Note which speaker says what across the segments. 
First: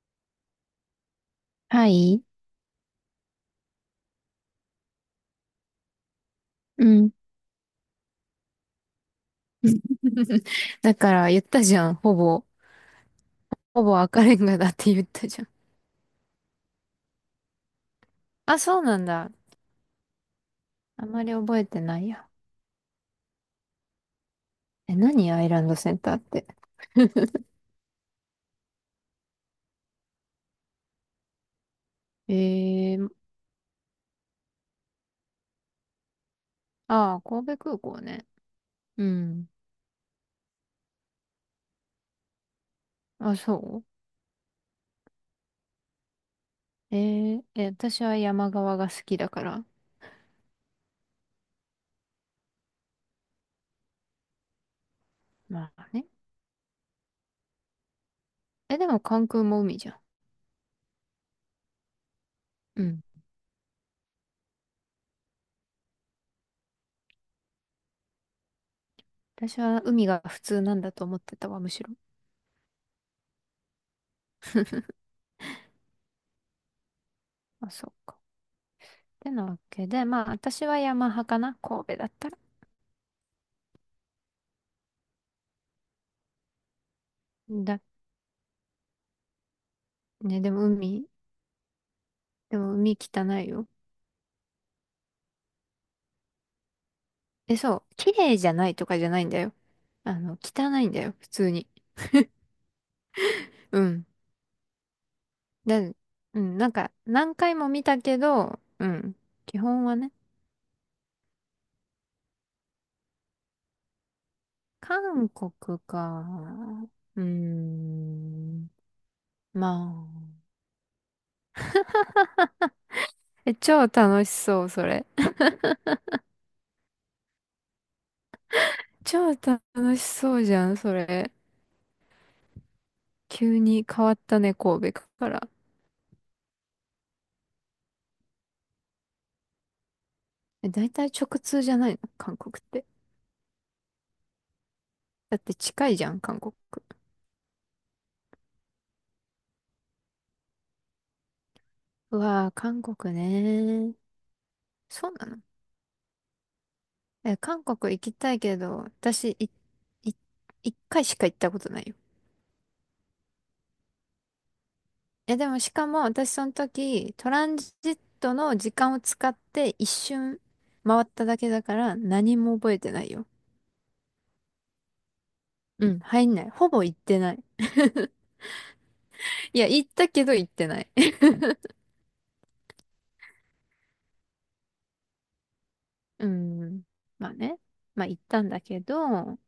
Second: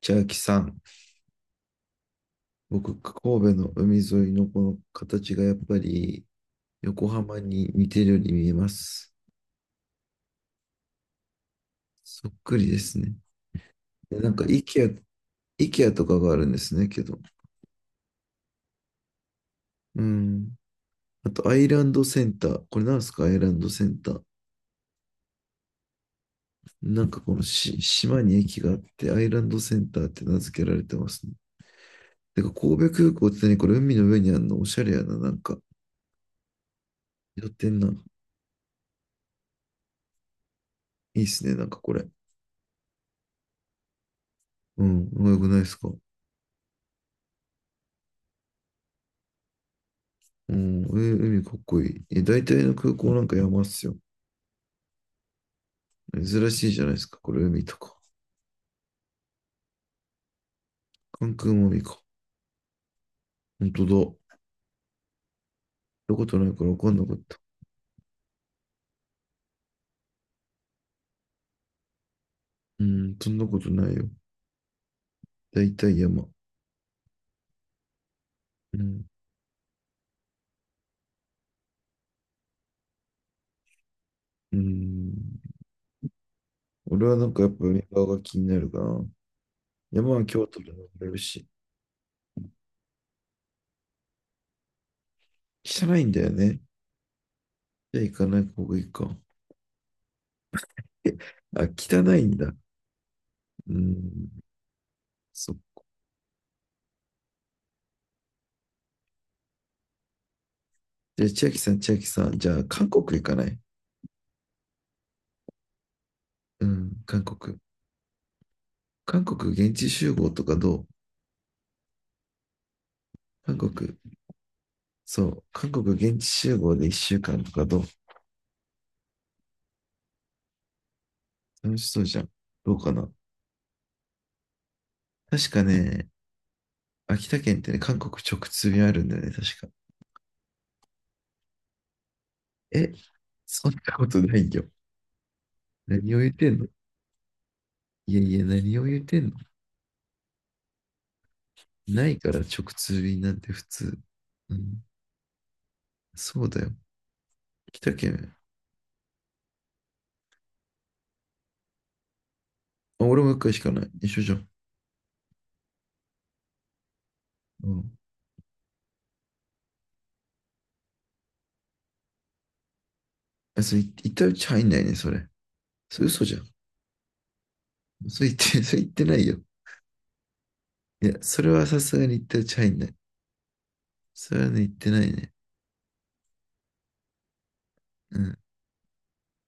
Speaker 1: 千秋さん、
Speaker 2: はい。
Speaker 1: 僕、神戸の海沿いのこの形がやっぱり
Speaker 2: う
Speaker 1: 横
Speaker 2: ん。
Speaker 1: 浜に似てるように見えます。
Speaker 2: だから言ったじゃん。ほ
Speaker 1: そっ
Speaker 2: ぼ。
Speaker 1: くりですね。
Speaker 2: ほぼ
Speaker 1: で、
Speaker 2: 赤
Speaker 1: な
Speaker 2: レ
Speaker 1: んか、
Speaker 2: ンガ
Speaker 1: イ
Speaker 2: だっ
Speaker 1: ケア、
Speaker 2: て言ったじゃん。
Speaker 1: イケアとかがあるんですね、けど。
Speaker 2: あ、そうなんだ。
Speaker 1: うん。
Speaker 2: あま
Speaker 1: あ
Speaker 2: り
Speaker 1: と、ア
Speaker 2: 覚え
Speaker 1: イ
Speaker 2: て
Speaker 1: ラン
Speaker 2: な
Speaker 1: ド
Speaker 2: い
Speaker 1: セ
Speaker 2: や。
Speaker 1: ンター。これなんですか、アイランドセンター。
Speaker 2: え、何アイランドセンターって。
Speaker 1: なんかこの し島に駅があって、アイランドセンターって名付けられてますね。てか、神戸
Speaker 2: えー、
Speaker 1: 空港って何これ、海の上にあるのおしゃれやな、なんか。
Speaker 2: ああ、
Speaker 1: や
Speaker 2: 神
Speaker 1: ってん
Speaker 2: 戸空
Speaker 1: な。
Speaker 2: 港ね。うん。
Speaker 1: いいっすね、なんかこれ。
Speaker 2: あ、そ
Speaker 1: うん、うまくないですか？
Speaker 2: うえ、私は山側が好きだから。
Speaker 1: うん、海かっこいい。え、大体の空港なんか山っすよ。
Speaker 2: まあね。
Speaker 1: 珍しいじゃないですか。これ海とか。
Speaker 2: え、でも関空も海じゃん。
Speaker 1: 関空も海か。
Speaker 2: うん。
Speaker 1: ほんとだ。行ったことないから分かんなかった。
Speaker 2: 私は海が普通なんだと思ってたわ、むしろ。
Speaker 1: うん、そんなことないよ。大体山。
Speaker 2: あ、そうか。っ
Speaker 1: うん。
Speaker 2: てなわけで、まあ私は山派かな、神戸だったら。
Speaker 1: うん。俺はなんかやっぱ海側が気になるかな。山は
Speaker 2: ね、
Speaker 1: 京都で登れるし。
Speaker 2: でも海汚いよ。
Speaker 1: 汚いんだよね。
Speaker 2: え、そう、
Speaker 1: じゃあ
Speaker 2: 綺
Speaker 1: 行か
Speaker 2: 麗
Speaker 1: ない
Speaker 2: じゃ
Speaker 1: 方
Speaker 2: ない
Speaker 1: がい
Speaker 2: と
Speaker 1: い
Speaker 2: かじゃ
Speaker 1: か。
Speaker 2: ないんだよ。あの、汚いんだよ、
Speaker 1: え、
Speaker 2: 普通
Speaker 1: あ、
Speaker 2: に。
Speaker 1: 汚いんだ。う
Speaker 2: うん。
Speaker 1: ん。そう。
Speaker 2: うん、なんか、何回も見たけど、うん。基本はね、
Speaker 1: じゃあ千秋さん、千秋さん。じゃあ韓国行かない？
Speaker 2: 韓国
Speaker 1: う
Speaker 2: か。
Speaker 1: ん、
Speaker 2: う
Speaker 1: 韓
Speaker 2: ー
Speaker 1: 国。
Speaker 2: ん。
Speaker 1: 韓国現地
Speaker 2: ま
Speaker 1: 集合
Speaker 2: あ。
Speaker 1: とかどう？
Speaker 2: え、
Speaker 1: 韓
Speaker 2: 超
Speaker 1: 国、
Speaker 2: 楽しそう、それ。
Speaker 1: そう、韓国現地集合で1週間とかどう？
Speaker 2: 超楽しそうじゃん、それ。
Speaker 1: 楽しそうじゃん。どうかな？
Speaker 2: 急に変わったね、神戸から。
Speaker 1: 確かね、秋田県ってね、韓国直通便あるんだよね、確か。
Speaker 2: え、大体直通じゃないの韓国って。
Speaker 1: え、そんなことないよ。
Speaker 2: だって近いじゃ
Speaker 1: 何を
Speaker 2: ん、
Speaker 1: 言っ
Speaker 2: 韓
Speaker 1: て
Speaker 2: 国。
Speaker 1: んの？いやいや、何を言ってんの？ない
Speaker 2: う
Speaker 1: から
Speaker 2: わー、
Speaker 1: 直
Speaker 2: 韓
Speaker 1: 通
Speaker 2: 国
Speaker 1: 便なんて普
Speaker 2: ね。
Speaker 1: 通。うん、
Speaker 2: そうなの？
Speaker 1: そうだよ。
Speaker 2: え、韓
Speaker 1: 秋田
Speaker 2: 国行きた
Speaker 1: 県。
Speaker 2: いけど、私、い、一回しか行ったことないよ。
Speaker 1: あ、俺も一回しかない。一緒じゃん。
Speaker 2: え、でもしかも私その時、トラン
Speaker 1: う
Speaker 2: ジ
Speaker 1: ん。
Speaker 2: ットの時間を使って一瞬回っただけだから何も覚えてないよ。
Speaker 1: あ、それ、行ったうち入んないね、それ。
Speaker 2: うん、
Speaker 1: それ嘘
Speaker 2: 入
Speaker 1: じ
Speaker 2: ん
Speaker 1: ゃ
Speaker 2: な
Speaker 1: ん。
Speaker 2: い。ほぼ行ってない。
Speaker 1: それ言って、それ言ってないよ。
Speaker 2: いや、行ったけど行ってない。
Speaker 1: いや、それはさすがに行ったうち入んない。それはね、言ってないね。
Speaker 2: うん。まあね。まあ
Speaker 1: う
Speaker 2: 行っ
Speaker 1: ん。
Speaker 2: たんだけど、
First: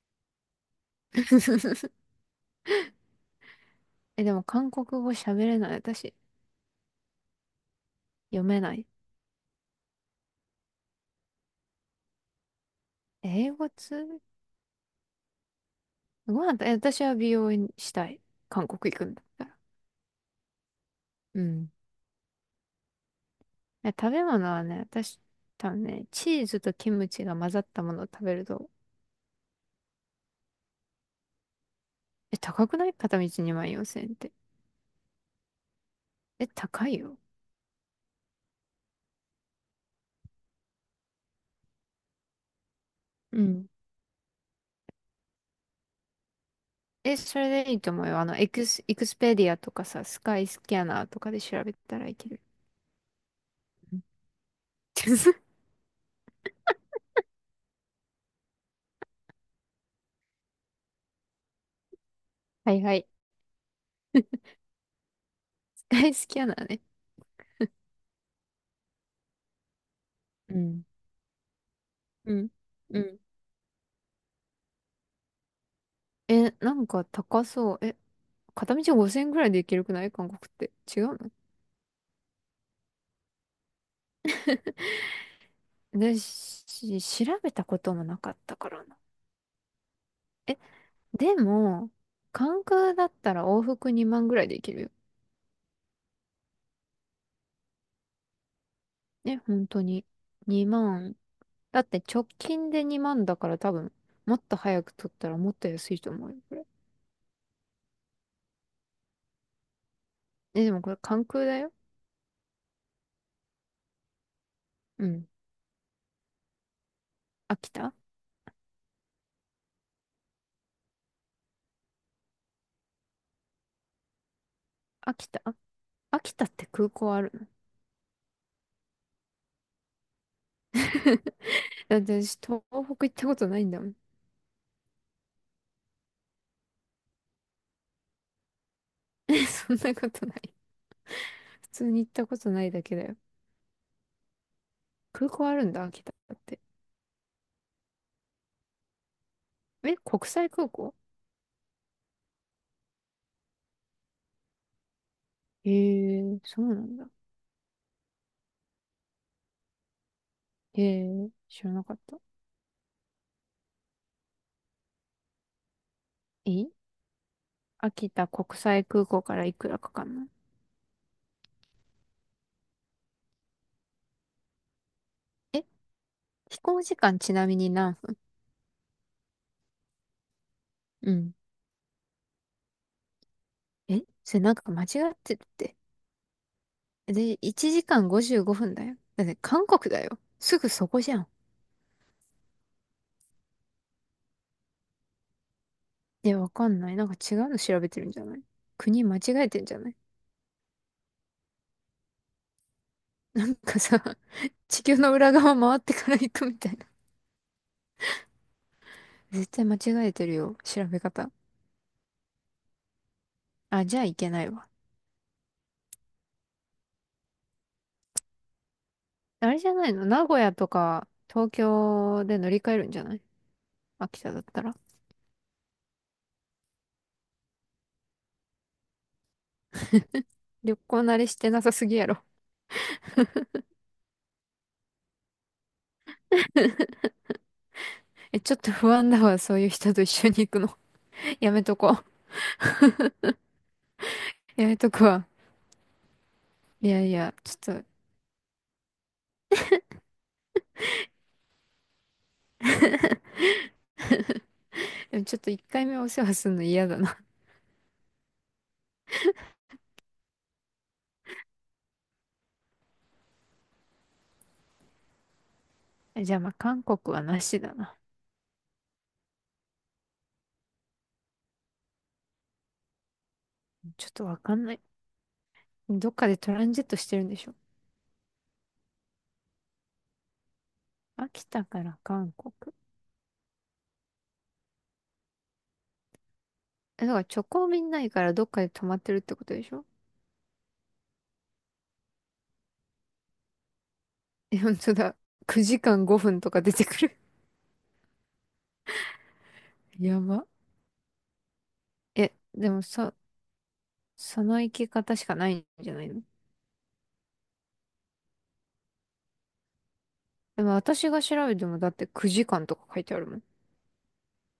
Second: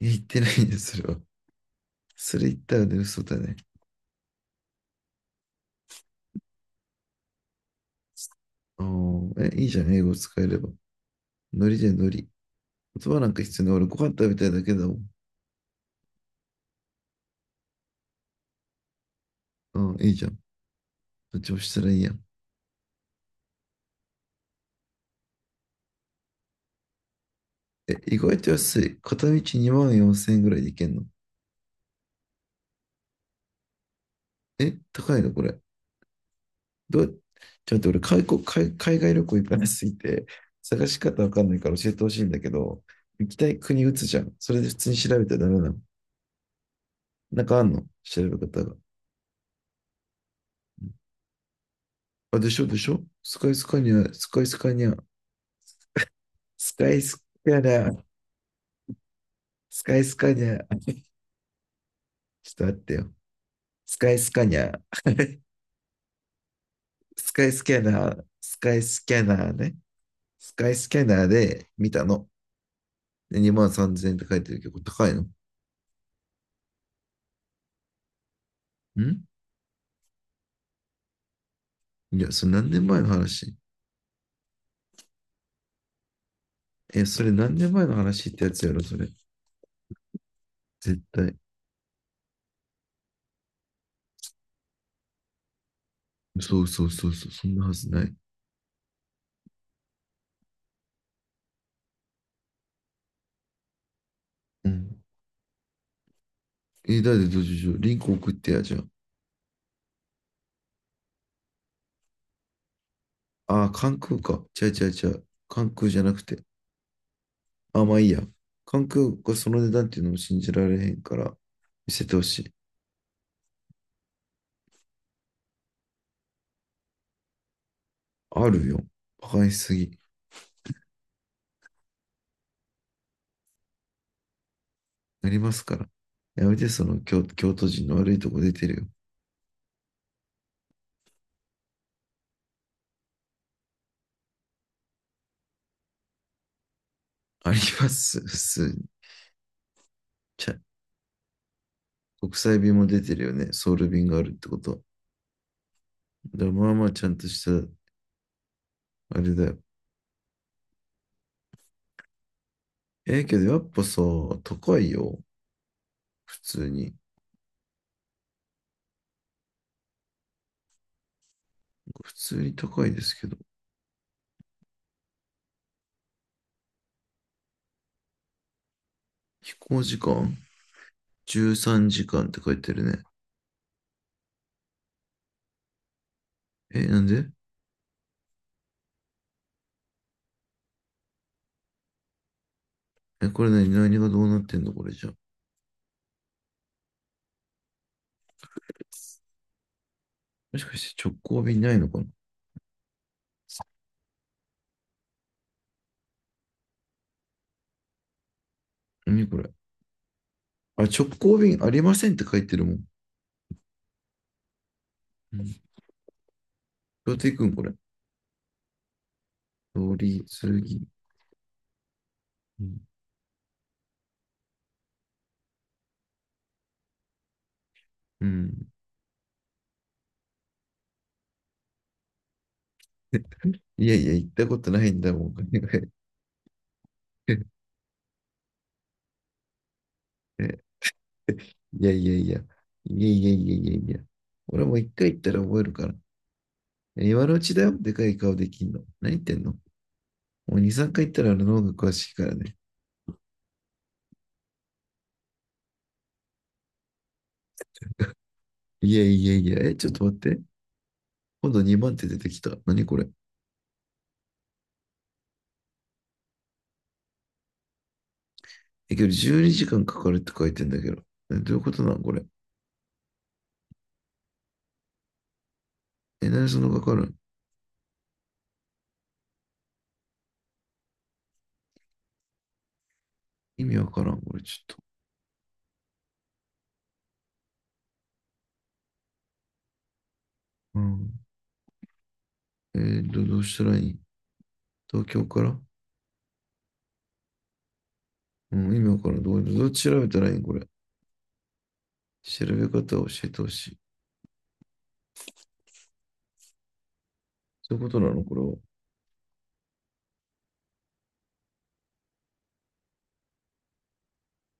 Speaker 1: 言ってないんです、それは。それ言ったらね、嘘だね。
Speaker 2: え、でも韓国語喋れない私。読めな
Speaker 1: あ
Speaker 2: い。
Speaker 1: ーえ、いいじゃん、英語使えれば。ノリじゃんノリ。言葉なんか
Speaker 2: 英
Speaker 1: 必要
Speaker 2: 語
Speaker 1: ない。俺、ご飯
Speaker 2: 通
Speaker 1: 食べたいだけだもん。
Speaker 2: ご飯と、え、私は美容院したい。韓国行くんだったら。
Speaker 1: うん、いいじゃん。ど
Speaker 2: う
Speaker 1: っちも
Speaker 2: ん。
Speaker 1: したらいいやん。
Speaker 2: え、食べ物はね、私、多分ね、チーズとキムチが混ざったも
Speaker 1: え、
Speaker 2: のを
Speaker 1: 意
Speaker 2: 食べ
Speaker 1: 外
Speaker 2: る
Speaker 1: と
Speaker 2: と、
Speaker 1: 安い。片道2万4000円ぐらいで行けんの？
Speaker 2: え、高くない片道2万4千円って。
Speaker 1: え、高いのこれ？
Speaker 2: え、高い
Speaker 1: ど
Speaker 2: よ。
Speaker 1: う、ちょっと俺海国、海、海外旅行行かなすぎて、探し方わかんないから教えてほしいんだけど、行き
Speaker 2: う
Speaker 1: たい
Speaker 2: ん。
Speaker 1: 国打つじゃん。それで普通に調べたらダメなの？
Speaker 2: え、そ
Speaker 1: なんかあ
Speaker 2: れで
Speaker 1: ん
Speaker 2: いい
Speaker 1: の、
Speaker 2: と思うよ。
Speaker 1: 調
Speaker 2: あ
Speaker 1: べ
Speaker 2: の、
Speaker 1: 方が。
Speaker 2: エクスペディアとかさ、スカイスキャナーとかで調べたらいけ
Speaker 1: あ、
Speaker 2: る。
Speaker 1: でしょでしょ、スカイスカニ
Speaker 2: うん。
Speaker 1: ア、スカイスカニア、スカイスキャナー、スカイスカニャー、ちょっと
Speaker 2: は
Speaker 1: 待っ
Speaker 2: い
Speaker 1: て
Speaker 2: は
Speaker 1: よ。
Speaker 2: い。
Speaker 1: スカイスカニャー、
Speaker 2: スカイスキャナーね。
Speaker 1: スカイスキャナー、スカイスキャナーね。ス
Speaker 2: う
Speaker 1: カイ
Speaker 2: ん。
Speaker 1: スキャナーで見たの。
Speaker 2: うん。うん。
Speaker 1: で、2万3千円って書いてるけど、高いのん？
Speaker 2: え、なんか高そう。え、片道5千円ぐらいで行けるくない韓国って。違うの？
Speaker 1: いや、それ何年前の話？
Speaker 2: で、
Speaker 1: え、それ
Speaker 2: 調べ
Speaker 1: 何
Speaker 2: た
Speaker 1: 年
Speaker 2: こ
Speaker 1: 前
Speaker 2: と
Speaker 1: の
Speaker 2: もな
Speaker 1: 話
Speaker 2: か
Speaker 1: っ
Speaker 2: っ
Speaker 1: てや
Speaker 2: た
Speaker 1: つ
Speaker 2: か
Speaker 1: やろ、
Speaker 2: ら
Speaker 1: そ
Speaker 2: な。
Speaker 1: れ。
Speaker 2: え、
Speaker 1: 絶
Speaker 2: で
Speaker 1: 対。
Speaker 2: も、関空だったら往復2万ぐらいでいけるよ。
Speaker 1: そうそうそうそう、そんなはずない。
Speaker 2: ね、本当に。2万。だって直近で2万だから多分、もっと
Speaker 1: う
Speaker 2: 早く
Speaker 1: ん。
Speaker 2: 取ったらもっと安いと思うよ、これ。
Speaker 1: え、だってどうしよう。リンク送ってや、じゃ
Speaker 2: え、でもこれ関空だよ。
Speaker 1: あ。ああ、関空か。違う違う違
Speaker 2: う
Speaker 1: う。
Speaker 2: ん。
Speaker 1: 関空じゃなくて。
Speaker 2: 秋
Speaker 1: あ、
Speaker 2: 田。
Speaker 1: まあいいや。関空がその値段っていうのも信じられへんから、見せてほしい。
Speaker 2: 秋田秋田って空港あるの？
Speaker 1: あるよ。馬鹿にしすぎ。
Speaker 2: だって私、東北行ったことないんだもん。
Speaker 1: なりますから。やめて、その京都人の悪いとこ出てるよ。
Speaker 2: そんなことない。普通に行ったことないだけだよ。空港あるんだ、秋田って。
Speaker 1: あります、普通に。
Speaker 2: え、国
Speaker 1: ち
Speaker 2: 際
Speaker 1: ゃ、
Speaker 2: 空港？
Speaker 1: 国際便も出てるよね。ソウル便があるってことは。
Speaker 2: へ
Speaker 1: だ
Speaker 2: え、
Speaker 1: から
Speaker 2: そ
Speaker 1: まあ
Speaker 2: うな
Speaker 1: まあ
Speaker 2: ん
Speaker 1: ちゃ
Speaker 2: だ。
Speaker 1: んとした、あれだよ。
Speaker 2: へえ、知らなかった。
Speaker 1: ええけど、やっぱさ、高いよ。普
Speaker 2: え、
Speaker 1: 通に。
Speaker 2: 秋田国際空港からいくらかかんない？
Speaker 1: 普通に高いですけど。
Speaker 2: え、飛行時間ちなみに何分？
Speaker 1: 飛行時間
Speaker 2: うん。
Speaker 1: ?13 時間って書いてるね。
Speaker 2: え、それなんか間違ってるって。
Speaker 1: え、なんで？
Speaker 2: で、1時間55分だよ。だって韓国だよ。すぐそこじゃん。
Speaker 1: え、これ何がどうなってんのこれじゃ。
Speaker 2: え、わかんない。なんか違うの調べてるんじゃない？国間違えてんじゃない？
Speaker 1: もしかして直行便ないのかな？
Speaker 2: なんかさ、地球の裏側回ってから行くみたいな。
Speaker 1: 何こ
Speaker 2: 絶
Speaker 1: れ？
Speaker 2: 対間違えてるよ。
Speaker 1: あ、
Speaker 2: 調べ
Speaker 1: 直
Speaker 2: 方。
Speaker 1: 行便ありませんって書いてるもん。
Speaker 2: あ、じゃあいけないわ。
Speaker 1: うん、どうやって行くんこれ？
Speaker 2: あれじゃない
Speaker 1: 通
Speaker 2: の？
Speaker 1: り
Speaker 2: 名古
Speaker 1: 過
Speaker 2: 屋と
Speaker 1: ぎ。
Speaker 2: か東京で乗り
Speaker 1: う
Speaker 2: 換え
Speaker 1: ん。
Speaker 2: るんじゃない？秋田だったら。
Speaker 1: うん、
Speaker 2: 旅行慣れしてなさすぎやろ。
Speaker 1: いやいや、行ったことないんだもん。いや
Speaker 2: え、ちょっと不安だわ。そういう人と一緒に行くの。やめと
Speaker 1: いや
Speaker 2: こ
Speaker 1: いや。いやいやいやいやいや。
Speaker 2: う。
Speaker 1: 俺
Speaker 2: やめ
Speaker 1: も一
Speaker 2: とく
Speaker 1: 回行っ
Speaker 2: わ。
Speaker 1: たら覚えるから。
Speaker 2: いやい
Speaker 1: 今の
Speaker 2: や、
Speaker 1: う
Speaker 2: ち
Speaker 1: ちだよ。
Speaker 2: ょっと、
Speaker 1: でかい顔できんの。何言ってんの？もう2、3回行ったらあの脳が詳しいからね。
Speaker 2: でもちょっと一回目お世話するの嫌だな。
Speaker 1: いやいやいや。え、ちょっと待って。今度2番手出てきた。何これ。
Speaker 2: え、じゃあまあ韓国はなしだな。
Speaker 1: え、けど12時間かかるって書いてんだけど。どういうことなんこれ？
Speaker 2: ちょっとわかんない。どっ
Speaker 1: え、
Speaker 2: かで
Speaker 1: 何
Speaker 2: ト
Speaker 1: そ
Speaker 2: ラ
Speaker 1: の
Speaker 2: ン
Speaker 1: か
Speaker 2: ジッ
Speaker 1: か
Speaker 2: トし
Speaker 1: る？
Speaker 2: てるんでしょ？秋田から韓国。
Speaker 1: 意味わからん、これちょっと。
Speaker 2: え、だから直行便ないからどっかで泊まってるってことでしょ？
Speaker 1: うん。どうしたらいい？
Speaker 2: え、本当
Speaker 1: 東
Speaker 2: だ。
Speaker 1: 京から、
Speaker 2: 9時間5分とか出てくる。
Speaker 1: うん、意味わからん。どう調 べた
Speaker 2: や
Speaker 1: らいいん
Speaker 2: ば。
Speaker 1: これ？
Speaker 2: え、
Speaker 1: 調べ
Speaker 2: でも
Speaker 1: 方を教
Speaker 2: さ、
Speaker 1: えてほしい。
Speaker 2: その生き方しかないんじゃないの？
Speaker 1: そういうことなのこれは？
Speaker 2: でも私が調べてもだって9時間とか書いてあるもん。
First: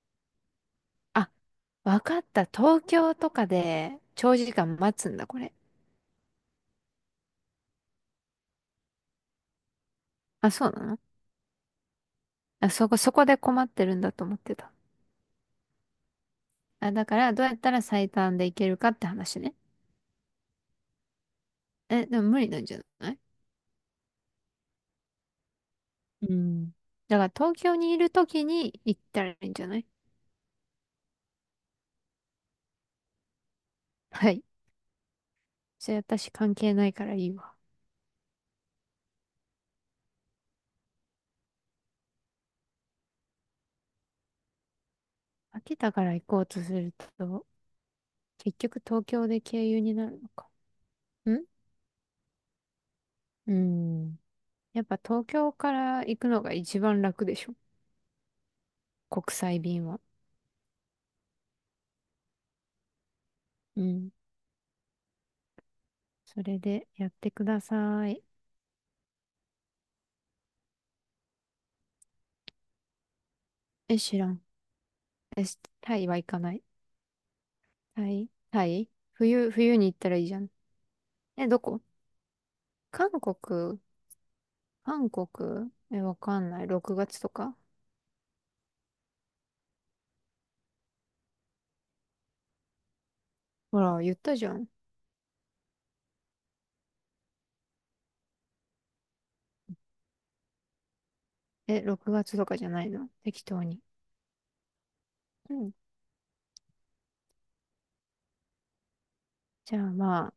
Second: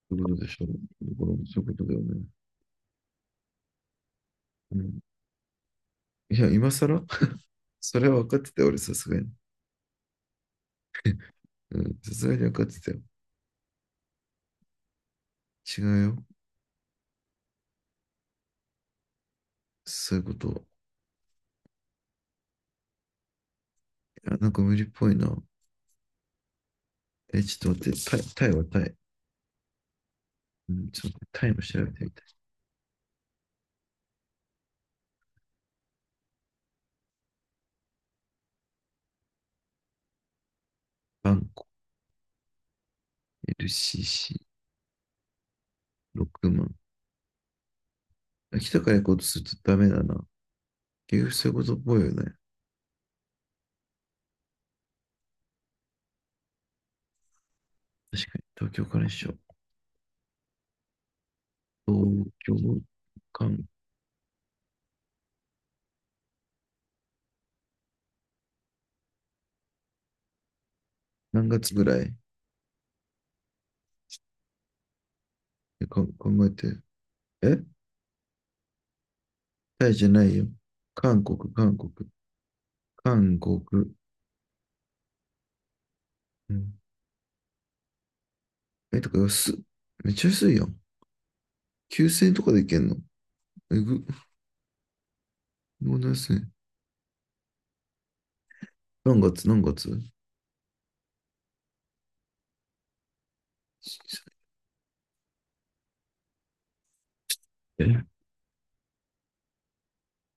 Speaker 1: そういうことでしょう。こ
Speaker 2: あ、
Speaker 1: れもそういうことだよ
Speaker 2: わか
Speaker 1: ね。
Speaker 2: った。東京とかで長時
Speaker 1: う
Speaker 2: 間
Speaker 1: ん。
Speaker 2: 待つんだ、これ。
Speaker 1: いや、今更 それは分かってたよ、俺、さすがに。
Speaker 2: あ、そうなの？
Speaker 1: うん、さすがに分かっ
Speaker 2: あ、
Speaker 1: てたよ。
Speaker 2: そこで困ってるんだと思ってた。
Speaker 1: 違うよ。
Speaker 2: あ、だからどうやったら最短で行けるかって話ね。
Speaker 1: そういうこと。
Speaker 2: え、でも無理なんじゃない？
Speaker 1: いや、なんか無理っぽいな。
Speaker 2: うん。だから
Speaker 1: え、
Speaker 2: 東
Speaker 1: ちょ
Speaker 2: 京
Speaker 1: っと待っ
Speaker 2: にい
Speaker 1: て、
Speaker 2: る
Speaker 1: タイ、
Speaker 2: 時
Speaker 1: タイは
Speaker 2: に
Speaker 1: タイ。
Speaker 2: 行ったらいいんじゃない？
Speaker 1: うん、ちょっと待ってタイも調べてみたい。
Speaker 2: はい。それ私関係ないからいいわ。
Speaker 1: バンコ、LCC、
Speaker 2: 秋田から行こう
Speaker 1: 6
Speaker 2: とす
Speaker 1: 万。
Speaker 2: ると、結
Speaker 1: 秋た
Speaker 2: 局
Speaker 1: から行
Speaker 2: 東
Speaker 1: こうと
Speaker 2: 京
Speaker 1: す
Speaker 2: で
Speaker 1: ると
Speaker 2: 経
Speaker 1: ダ
Speaker 2: 由
Speaker 1: メ
Speaker 2: に
Speaker 1: だ
Speaker 2: な
Speaker 1: な。
Speaker 2: るのか。
Speaker 1: 結局
Speaker 2: ん
Speaker 1: そういうことっぽいよね。
Speaker 2: うん。やっぱ東京から行くのが一番楽でしょ。
Speaker 1: 確かに、東京から一
Speaker 2: 国
Speaker 1: 緒。
Speaker 2: 際便は。
Speaker 1: 東京かん
Speaker 2: うん。それでやってください。
Speaker 1: 何月ぐらい？
Speaker 2: え、知らん。え、タ
Speaker 1: か
Speaker 2: イは行
Speaker 1: 考
Speaker 2: か
Speaker 1: え
Speaker 2: ない。
Speaker 1: て。え、
Speaker 2: タイ、冬に
Speaker 1: タイ
Speaker 2: 行っ
Speaker 1: じゃ
Speaker 2: たら
Speaker 1: な
Speaker 2: いいじ
Speaker 1: い
Speaker 2: ゃ
Speaker 1: よ。
Speaker 2: ん。
Speaker 1: 韓国、
Speaker 2: え、ど
Speaker 1: 韓
Speaker 2: こ？
Speaker 1: 国、
Speaker 2: 韓国、
Speaker 1: 韓国。
Speaker 2: 韓国。え、わかん
Speaker 1: う
Speaker 2: ない。
Speaker 1: ん、
Speaker 2: 6月とか？
Speaker 1: え、とか安っ。めっちゃ安いやん。9000円とかで行けんの？
Speaker 2: ほ
Speaker 1: え
Speaker 2: ら、
Speaker 1: ぐ、
Speaker 2: 言ったじゃん。
Speaker 1: もう何すね。何月、何月？
Speaker 2: え、6月とかじゃないの？適当に。うん。
Speaker 1: え。
Speaker 2: じゃあま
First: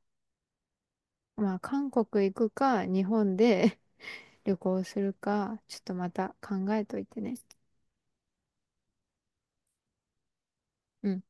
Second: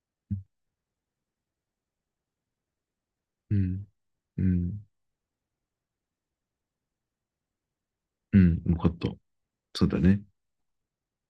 Speaker 2: あ、まあ、韓国行くか、日本
Speaker 1: う
Speaker 2: で
Speaker 1: ん。う
Speaker 2: 旅行
Speaker 1: ん。
Speaker 2: するか、ちょっとまた考えといてね。
Speaker 1: うん、分かった。そうだね。
Speaker 2: うん